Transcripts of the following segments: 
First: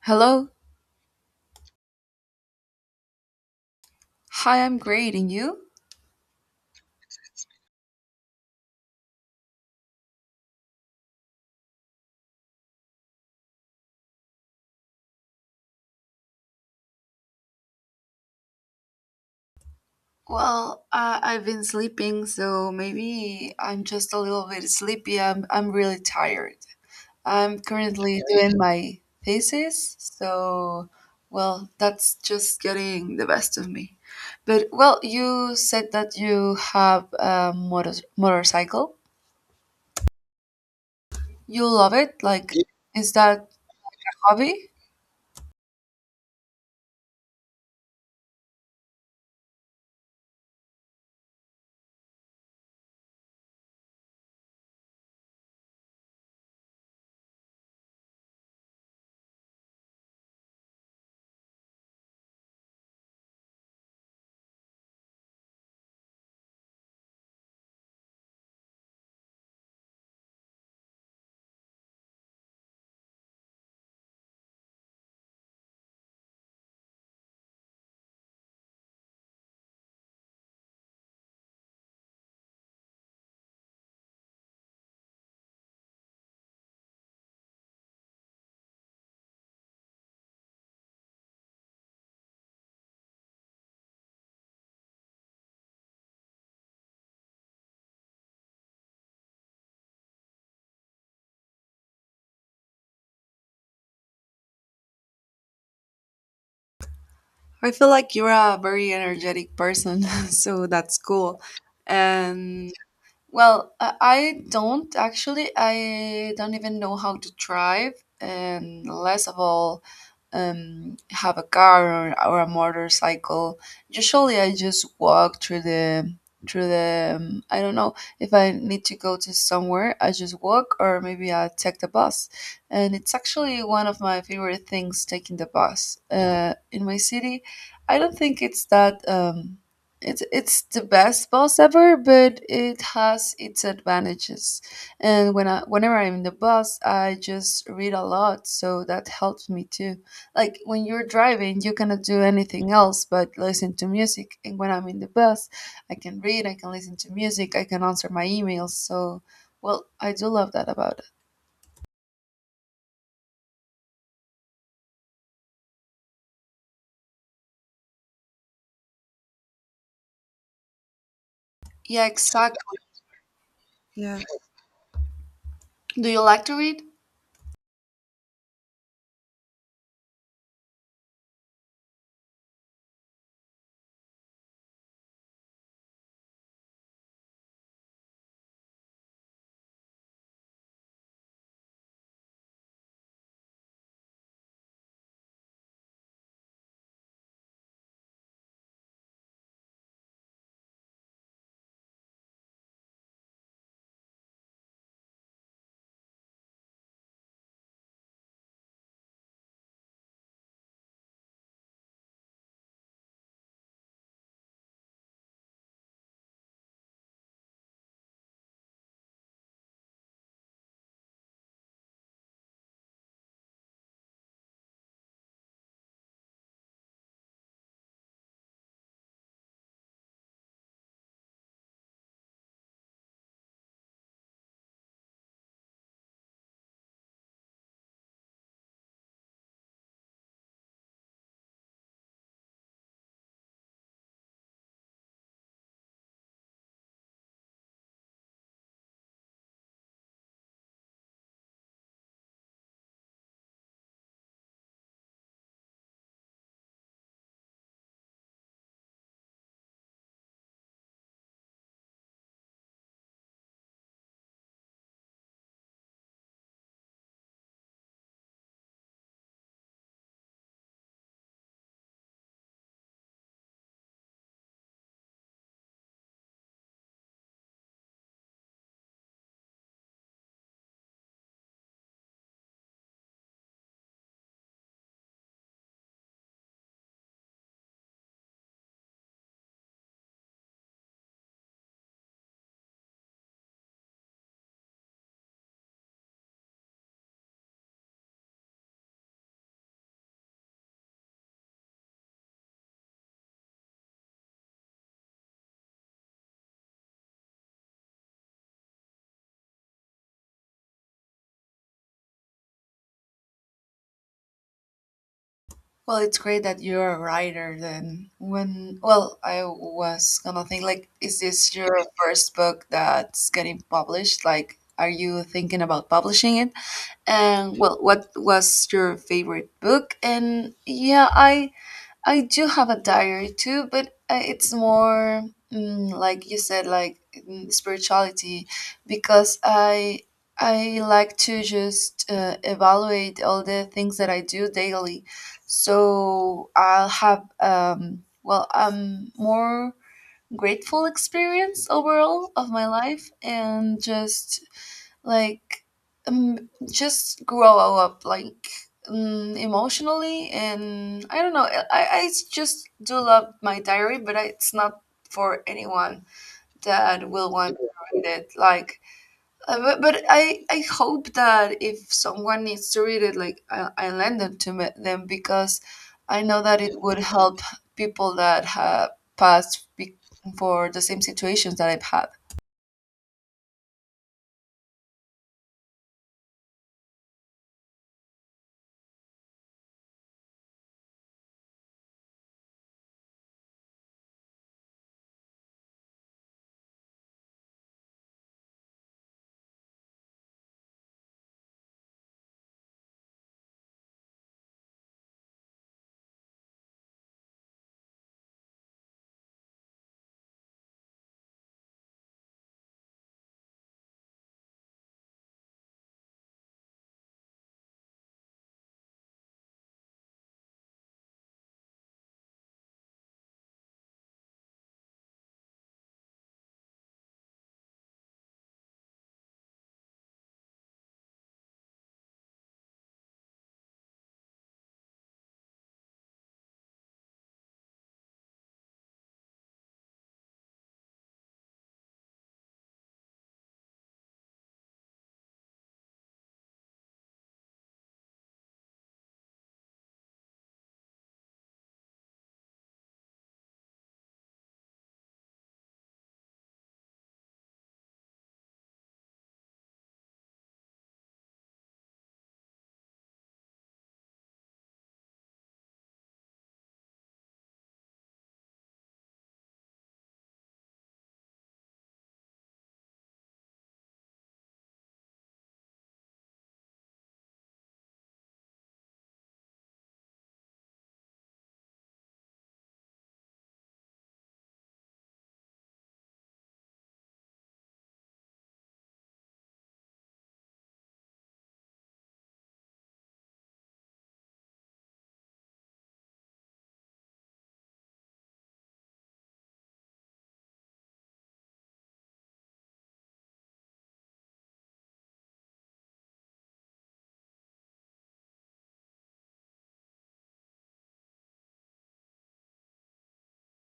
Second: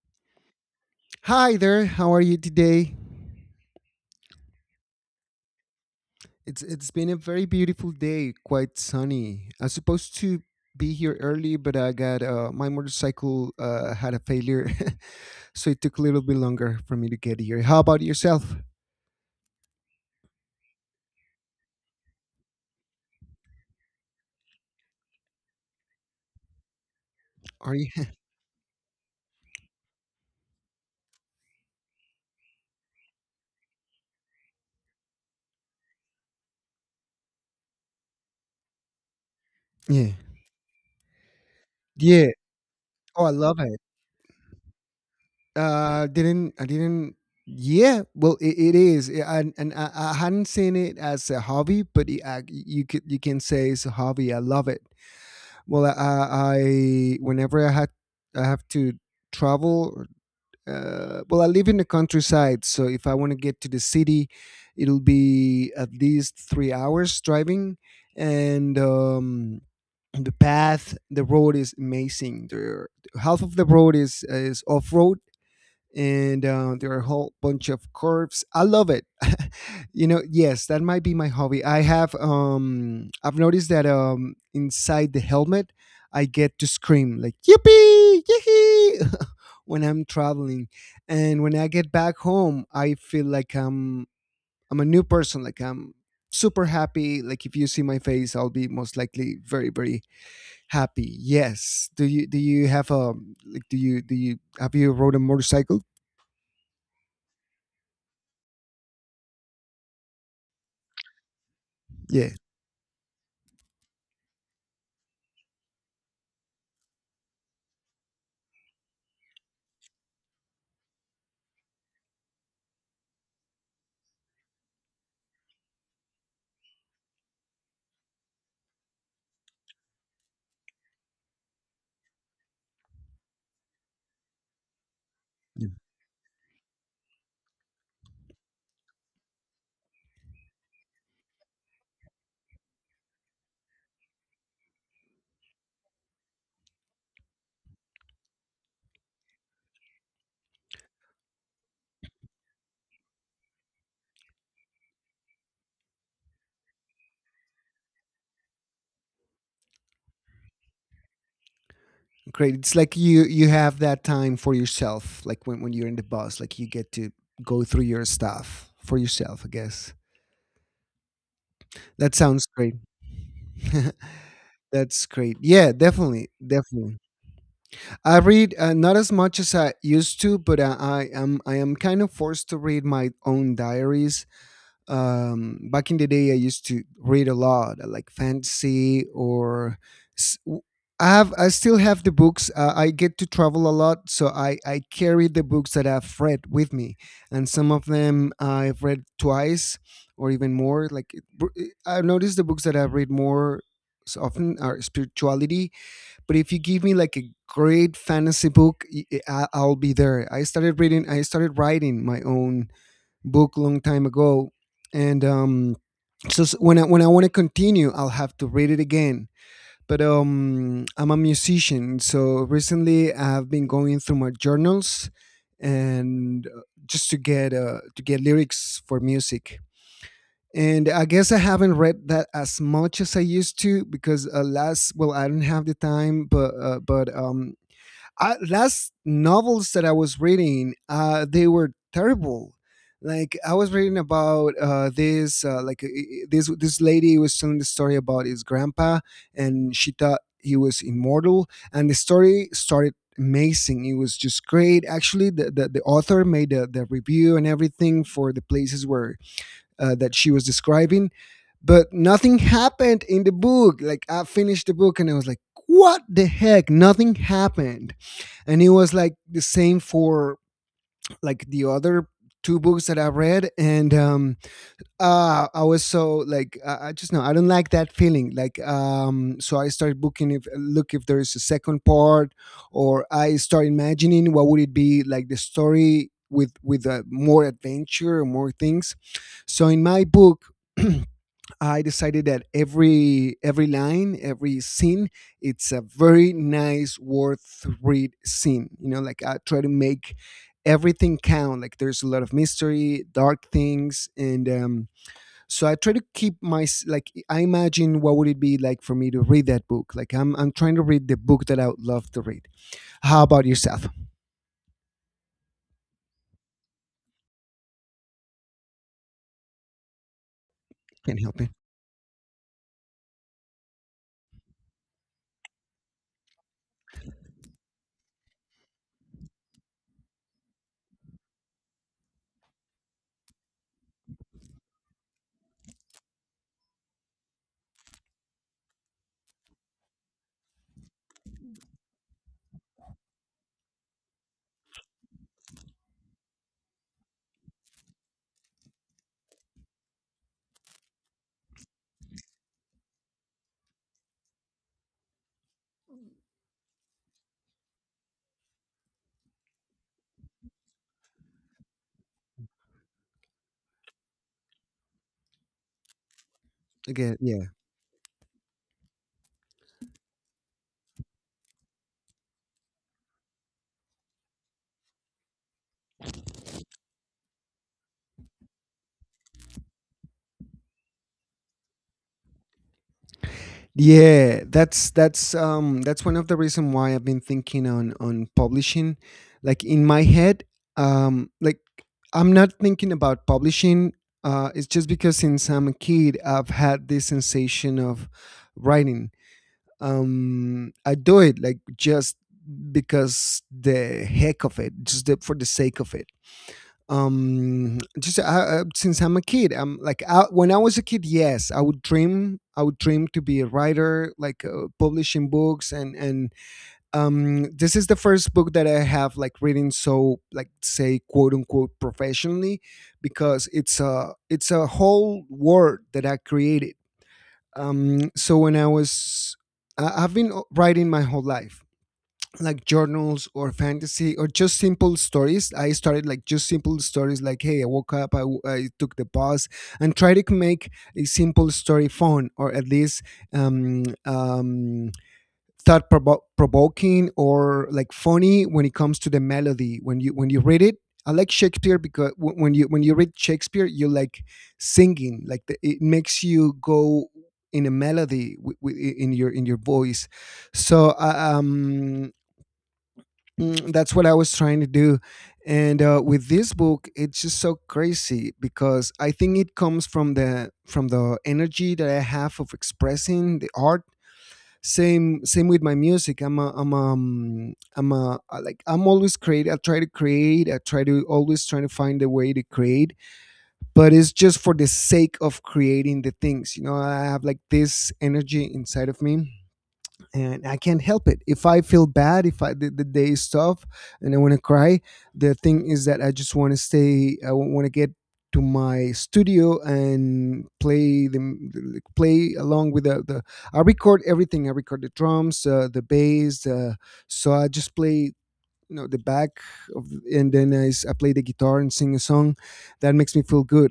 Hello. Hi there, how are you today? Hi, I'm great. And you? It's been a very beautiful day, quite sunny. I was supposed to be here early, but I got my motorcycle had a failure, so it took a little bit longer for me to get here. How about yourself? Well, I've been sleeping, so maybe I'm just a little bit sleepy. I'm really tired. I'm Are you? currently doing my thesis, so, well, that's just getting the best of me. But, well, you said that you have a motorcycle. yeah, You love it? yeah. Like, is Oh, I that love it. hobby? Didn't I didn't. Yeah, well, it is. Yeah, and I hadn't seen it as a hobby, but you can say it's a hobby. I love it. Well, I whenever I have to travel. Well, I live in the countryside, so if I want to get to the city, it'll be at least 3 hours driving, and the path, the road is amazing. The half of the road is off road, and there are a whole bunch of curves. I love it. Yes, that might be my hobby. I have I've noticed that inside the helmet, I get to scream like yippee, yippee when I'm traveling, and when I get back home, I feel like I'm a new person. Like I'm super happy. Like if you see my face, I'll be most likely very very happy. Yes. Do you have a like do you have you rode a motorcycle? I feel like you're a very energetic person, so that's cool. Yeah. And well, I don't actually. I don't even know how to drive, and less of all, have a car or a motorcycle. Usually, I just walk through the. I don't know if I need to go to somewhere. I just walk, or maybe I take the bus. And it's actually one of my favorite things, taking the Yeah. bus. In my city, I don't think it's that. It's the best bus ever, but it has its advantages. And whenever I'm in the bus, I just read a lot, so that helps me too. Like when you're driving, you cannot do anything else but listen to music. And when I'm in the bus, I can read, I can listen to music, I can answer my emails. So, well, I do love that about it. Great. It's like you have that time for yourself, like when you're in the bus, like you get to go through your stuff for yourself, I guess. Yeah, That sounds great. exactly. Yeah. That's great. Yeah, Do you definitely, like to read? definitely. I read not as much as I used to, but I am kind of forced to read my own diaries. Back in the day I used to read a lot, like fantasy or s- w- I have I still have the books. I get to travel a lot, so I carry the books that I've read with me, and some of them I've read twice or even more. I've noticed the books that I've read more often are spirituality, but if you give me like a great fantasy book, I'll be there. I started reading. I started writing my own book long time ago, and when I want to continue, I'll have to read it again. But I'm a musician, so recently I've been going through my journals and just to get lyrics for music. And I guess I haven't read that as much as I used to because last, well, I don't have the time, but last novels that I was reading, they were terrible. Like I was reading about this lady was telling the story about his grandpa, and she thought he was immortal. And the story started amazing. It was just great. Actually, the author made the review and everything for the places where that she was describing, but nothing happened in the book. Like I finished the book and I was like, what the heck? Nothing happened, and it was like the same for like the other two books that I read. And I was so like, I just know I don't like that feeling. So I started booking if look if there is a second part, or I start imagining what would it be like the story with more adventure, more things. So in my book I decided that every line, every scene, it's a very nice, worth read scene. You know, like I try to make everything count. Like there's a lot of mystery, dark things, and so I try to keep like I imagine what would it be like for me to read that book. Like I'm trying to read the book that I would love to read. How about yourself? Well, it's great that you're a writer then. When, well, I was gonna think like, is Can help me. this your first book that's getting published? Like, are you thinking about publishing it? And well, what was your favorite book? And yeah, I do have a diary too, but it's more like you said, like spirituality, because I like to just evaluate all the things that I do daily. So I'll have well, more grateful experience overall of my life, and just like just grow up like emotionally, and I don't know, I just do love my diary, but it's not for anyone that Okay, will yeah. want to read it like but I hope that if someone needs to read it like I lend it to them because I know that it would help people that have passed be- for the same situations that I've had. Yeah, that's that's one of the reason why I've been thinking on publishing. Like in my head, um like I'm not thinking about publishing. It's just because since I'm a kid I've had this sensation of writing. I do it like just because the heck of it, for the sake of it. Just Since I'm a kid I'm like, when I was a kid, yes, I would dream. I would dream to be a writer, like publishing books. And This is the first book that I have like reading, so like say, quote unquote, professionally, because it's a whole world that I created. So when I was I, I've been writing my whole life, like journals or fantasy or just simple stories. I started like just simple stories, like hey, I woke up, I took the bus, and try to make a simple story fun, or at least um, um, thought provoking, or like funny when it comes to the melody when you read it. I like Shakespeare because when you read Shakespeare, you like singing. It makes you go in a melody in your voice. so uh, um Mm, that's what I was trying to do. And with this book, it's just so crazy because I think it comes from the energy that I have of expressing the art. Same same with my music. I'm a, I'm a, I'm a I like I'm always create. I try to create. I try to always trying to find a way to create. But it's just for the sake of creating the things. You know, I have like this energy inside of me and I can't help it. If I feel bad, if the day is tough and I want to cry, the thing is that I just want to stay. I want to get to my studio and play like, play along with the I record everything. I record the drums, the bass, so I just play, you know, the back of, and then I play the guitar and sing a song that makes me feel good.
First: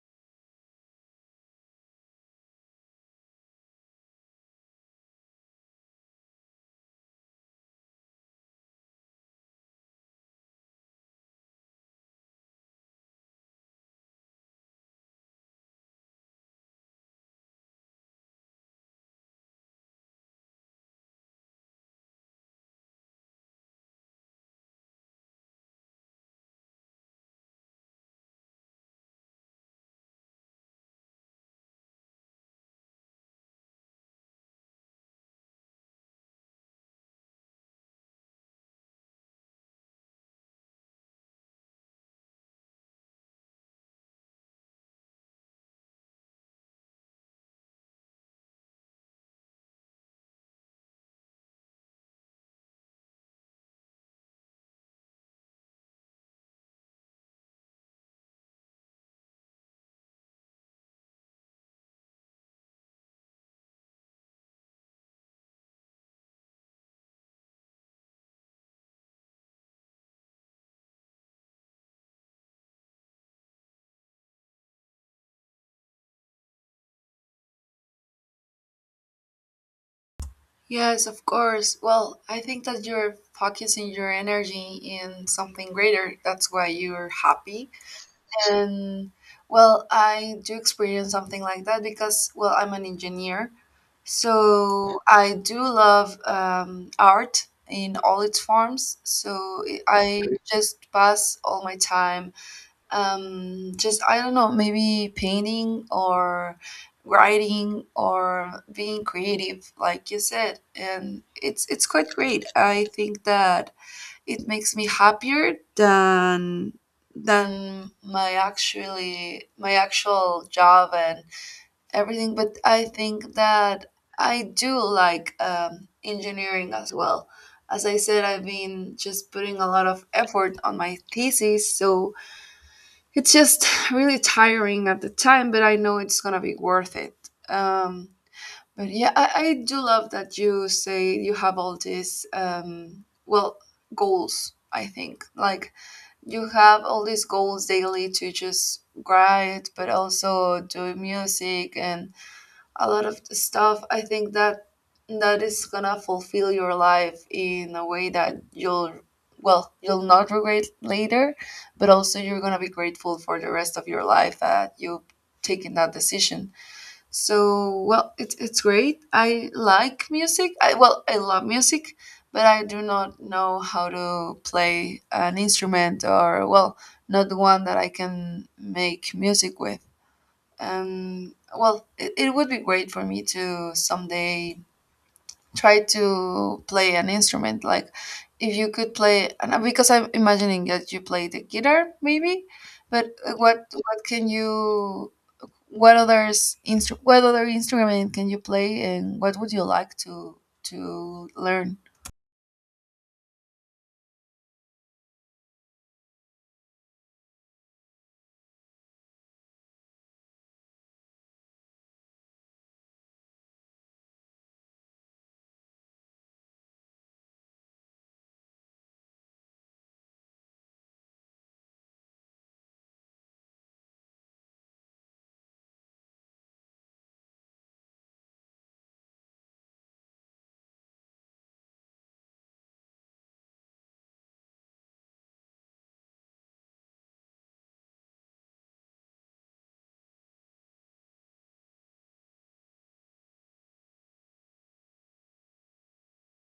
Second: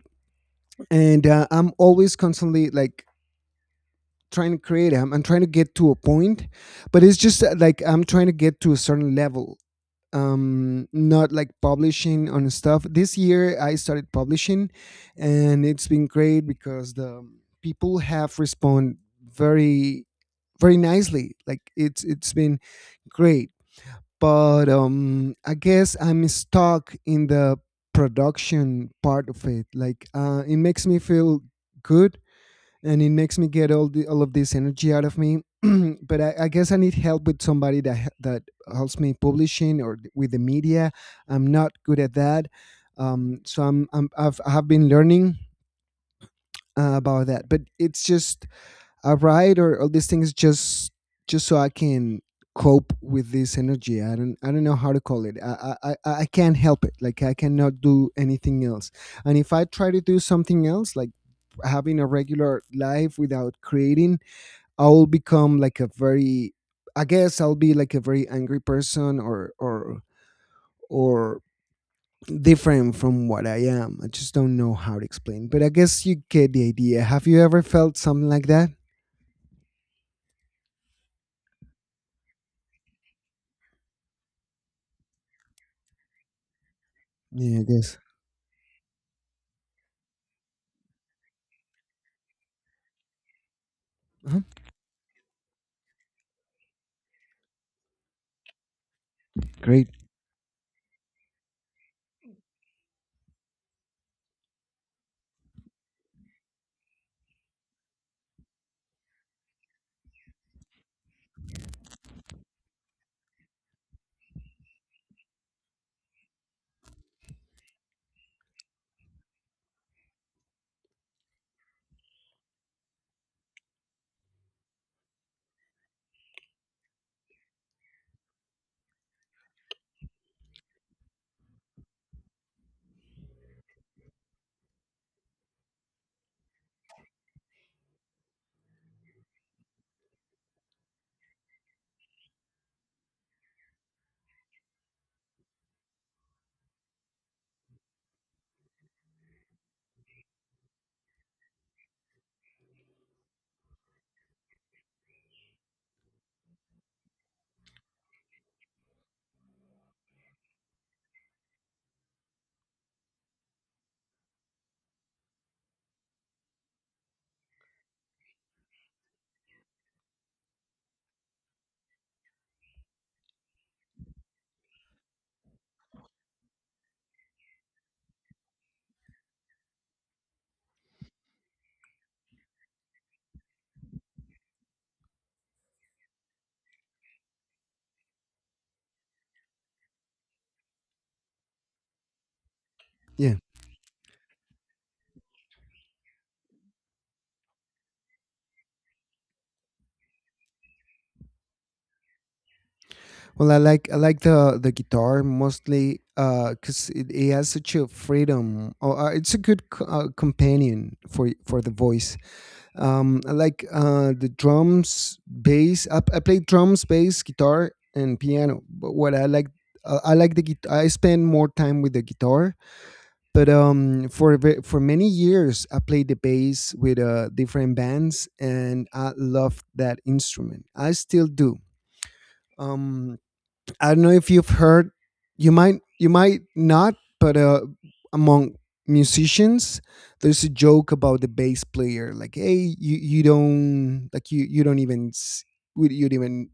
And I'm always constantly like trying to create. I'm trying to get to a point, but it's just like I'm trying to get to a certain level, not like publishing on stuff. This year I started publishing, and it's been great because the people have responded very very nicely. Like it's been great. But I guess I'm stuck in the production part of it. Like it makes me feel good, and it makes me get all of this energy out of me. I guess I need help with somebody that helps me publishing or with the media. I'm not good at that, I have been learning about that. But it's just I write or all these things just so I can cope with this energy. I don't know how to call it. I can't help it. Like I cannot do anything else. And if I try to do something else, like having a regular life without creating, I'll become like a very, I guess I'll be like a very angry person, or different from what I am. I just don't know how to explain. But I guess you get the idea. Have you ever felt something like that? Yes, of course. Well, I think that you're focusing your energy in something greater. That's why you're Yeah, I happy. guess. And well, I do experience something like that because, well, I'm an engineer. Uh-huh. So I do love art in all its forms. So I Great. I just pass all my time just I don't know, maybe painting or writing or being creative like you said, and it's quite great. I think that it makes me happier than my actual job and everything, but I think that I do like engineering as well. As I said, I've been just putting a lot of effort on my thesis, so it's just really tiring at the time, but I know it's gonna be worth it. Um, but yeah, I do love that you say you have all these well, goals. I think like you have all these goals daily to just write, but also do music and a lot of the stuff. I think that that is gonna fulfill your life in a way that you'll well you'll not regret later, but also you're gonna be grateful for the rest of your life that you've taken that decision. So well, it's great. I like music, I well I love music, but I do not know how to play an instrument, or well, not the one that I can make music with. Well, it would be great for me to someday try to play an instrument. Like, if you could play, and because I'm imagining that you play the guitar, maybe. But Yeah. What can you? What other instrument can you play, and what would you like to learn? Well, I like the guitar mostly because it has such a freedom. Or it's a good companion for for the voice. I like the drums, bass. I play drums, bass, guitar, and piano. But what I like the guitar. I spend more time with the guitar. But for many years, I played the bass with different bands, and I loved that instrument. I still do. Um, I don't know if you've heard. You might not, but among musicians, there's a joke about the bass player. Like, hey, you don't like you don't even would you even,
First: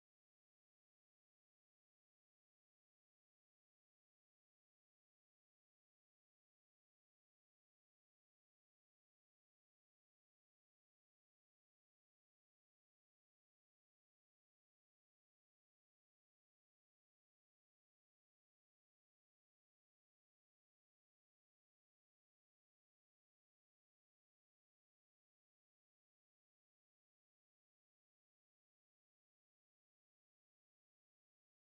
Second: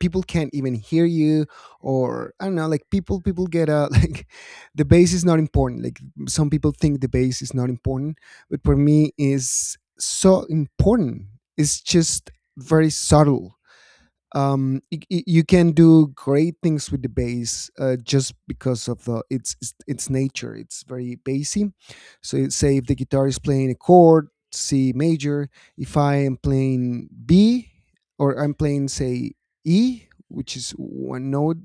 people can't even hear you, or I don't know, like people get a like the bass is not important. Like some people think the bass is not important, but for me is so important. It's just very subtle. You can do great things with the bass, just because of the its nature. It's very bassy. So say if the guitar is playing a chord C major, if I am playing B, or I'm playing, say, E, which is one note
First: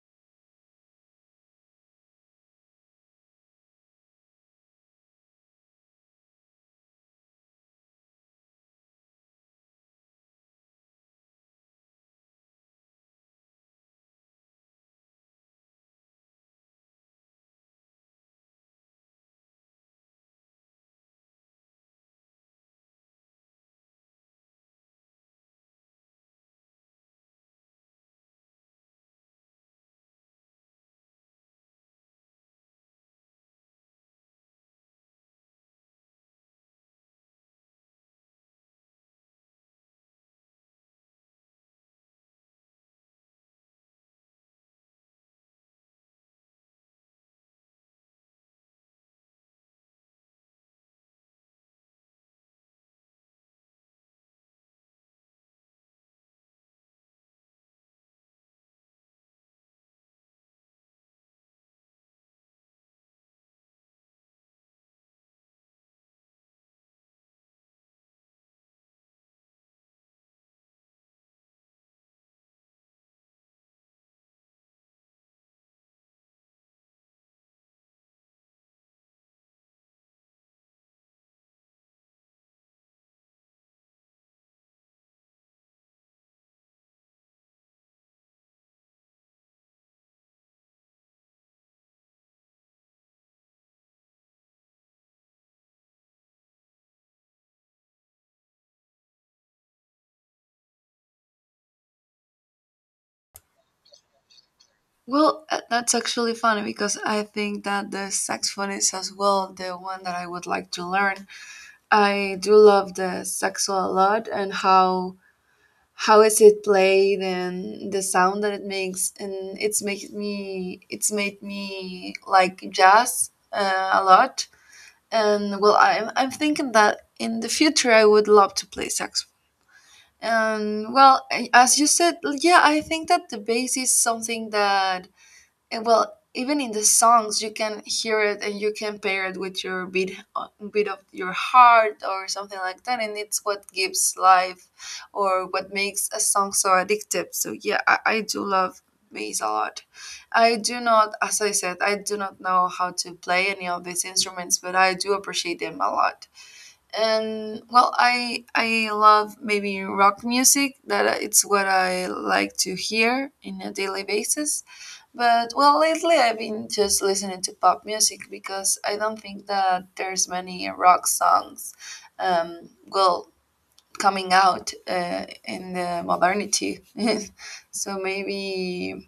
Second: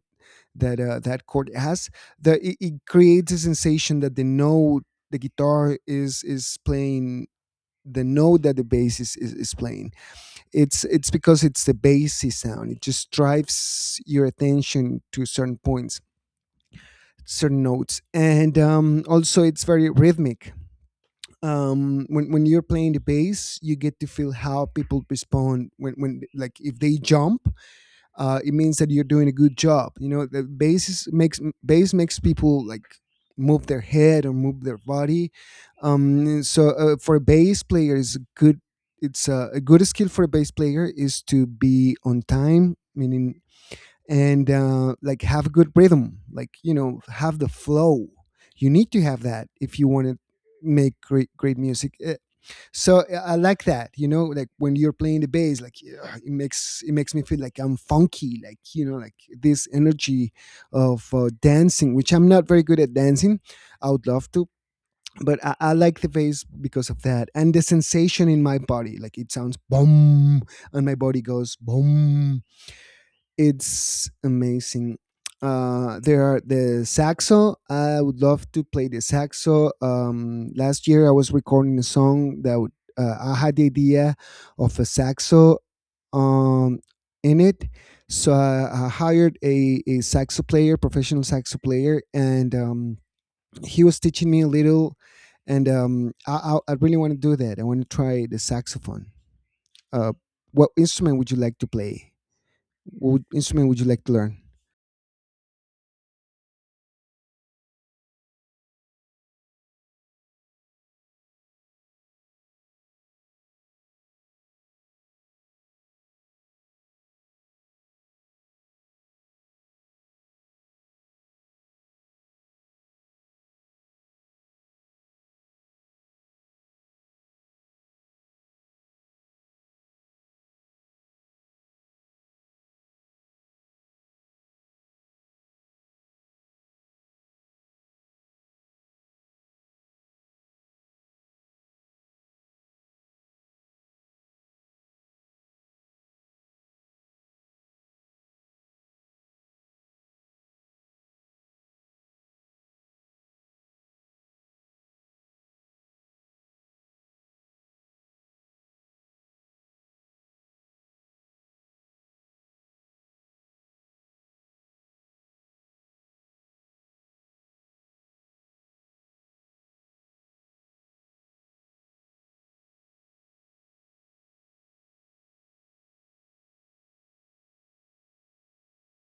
that that chord has, the it, it creates a sensation that the note the guitar is playing, the note that the bass is playing, it's because it's the bassy sound. It just drives your attention to certain points, certain notes, and also it's very rhythmic. When you're playing the bass, you get to feel how people respond when like if they jump, it means that you're doing a good job. You know, the bass is- makes bass makes people like move their head or move their body. For a bass player, is good. It's a good skill for a bass player is to be on time, meaning and like have a good rhythm, like you know, have the flow. You need to have that if you want to make great great music. So I like that, you know, like when you're playing the bass, like yeah, it makes me feel like I'm funky, like you know, like this energy of dancing, which I'm not very good at dancing. I would love to, I like the bass because of that, and the sensation in my body, like it sounds boom and my body goes boom. It's amazing. There are the saxo. I would love to play the saxo. Last year I was recording a song that I had the idea of a saxo um, in it. So I hired a saxo player, professional saxo player, and he was teaching me a little. And I really want to do that. I want to try the saxophone. Uh, what instrument would you like to play? What instrument would you like to learn? Well, that's actually funny because I think that the saxophone is as well the one that I would like to learn. I do love the saxo a lot, and how is it played and the sound that it makes, and it's made me like jazz a lot. And well, I'm thinking that in the future I would love to play saxophone. And well, as you said, yeah, I think that the bass is something that and well, even in the songs, you can hear it and you can pair it with your beat, beat of your heart or something like that. And it's what gives life or what makes a song so addictive. So, yeah, I do love bass a lot. I do not, as I said, I do not know how to play any of these instruments, but I do appreciate them a lot. And well, I love maybe rock music. That it's what I like to hear in a daily basis, but well, lately I've been just listening to pop music because I don't think that there's many rock songs, well, coming out in the modernity. So maybe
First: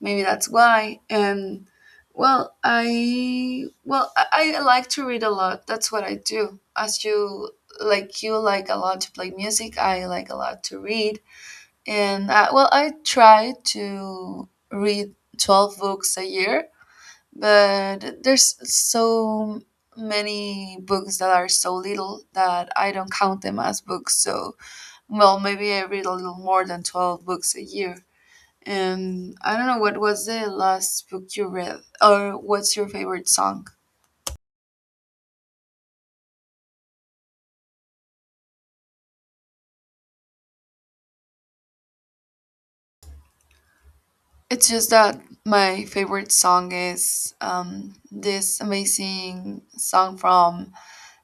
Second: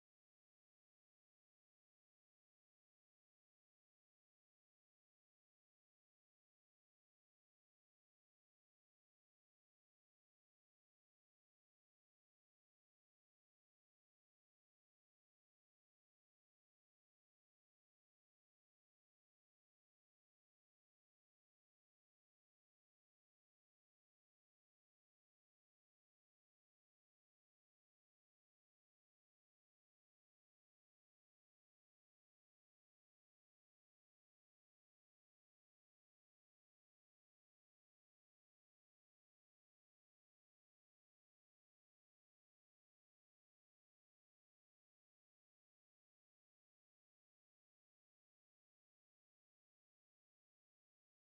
maybe that's why. And well, I well I like to read a lot. That's what I do. As you like a lot to play music. I like a lot to read. And well, I try to read 12 books a year, but there's so many books that are so little that I don't count them as books. So, well, maybe I read a little more than 12 books a year. And I don't know what was the last book you read, or what's your favorite song? It's just that my favorite song is this amazing song from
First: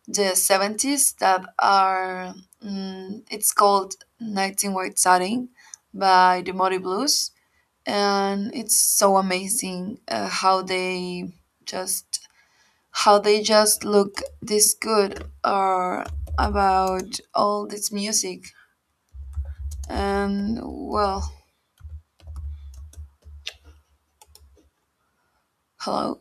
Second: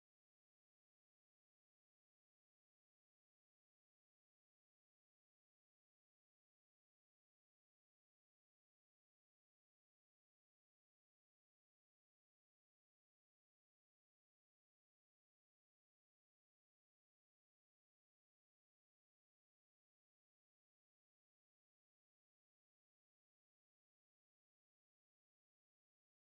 the 70s that are it's called 19 White Satin by the Muddy Blues, and it's so amazing just how they just look this good or about all this music. And well, hello.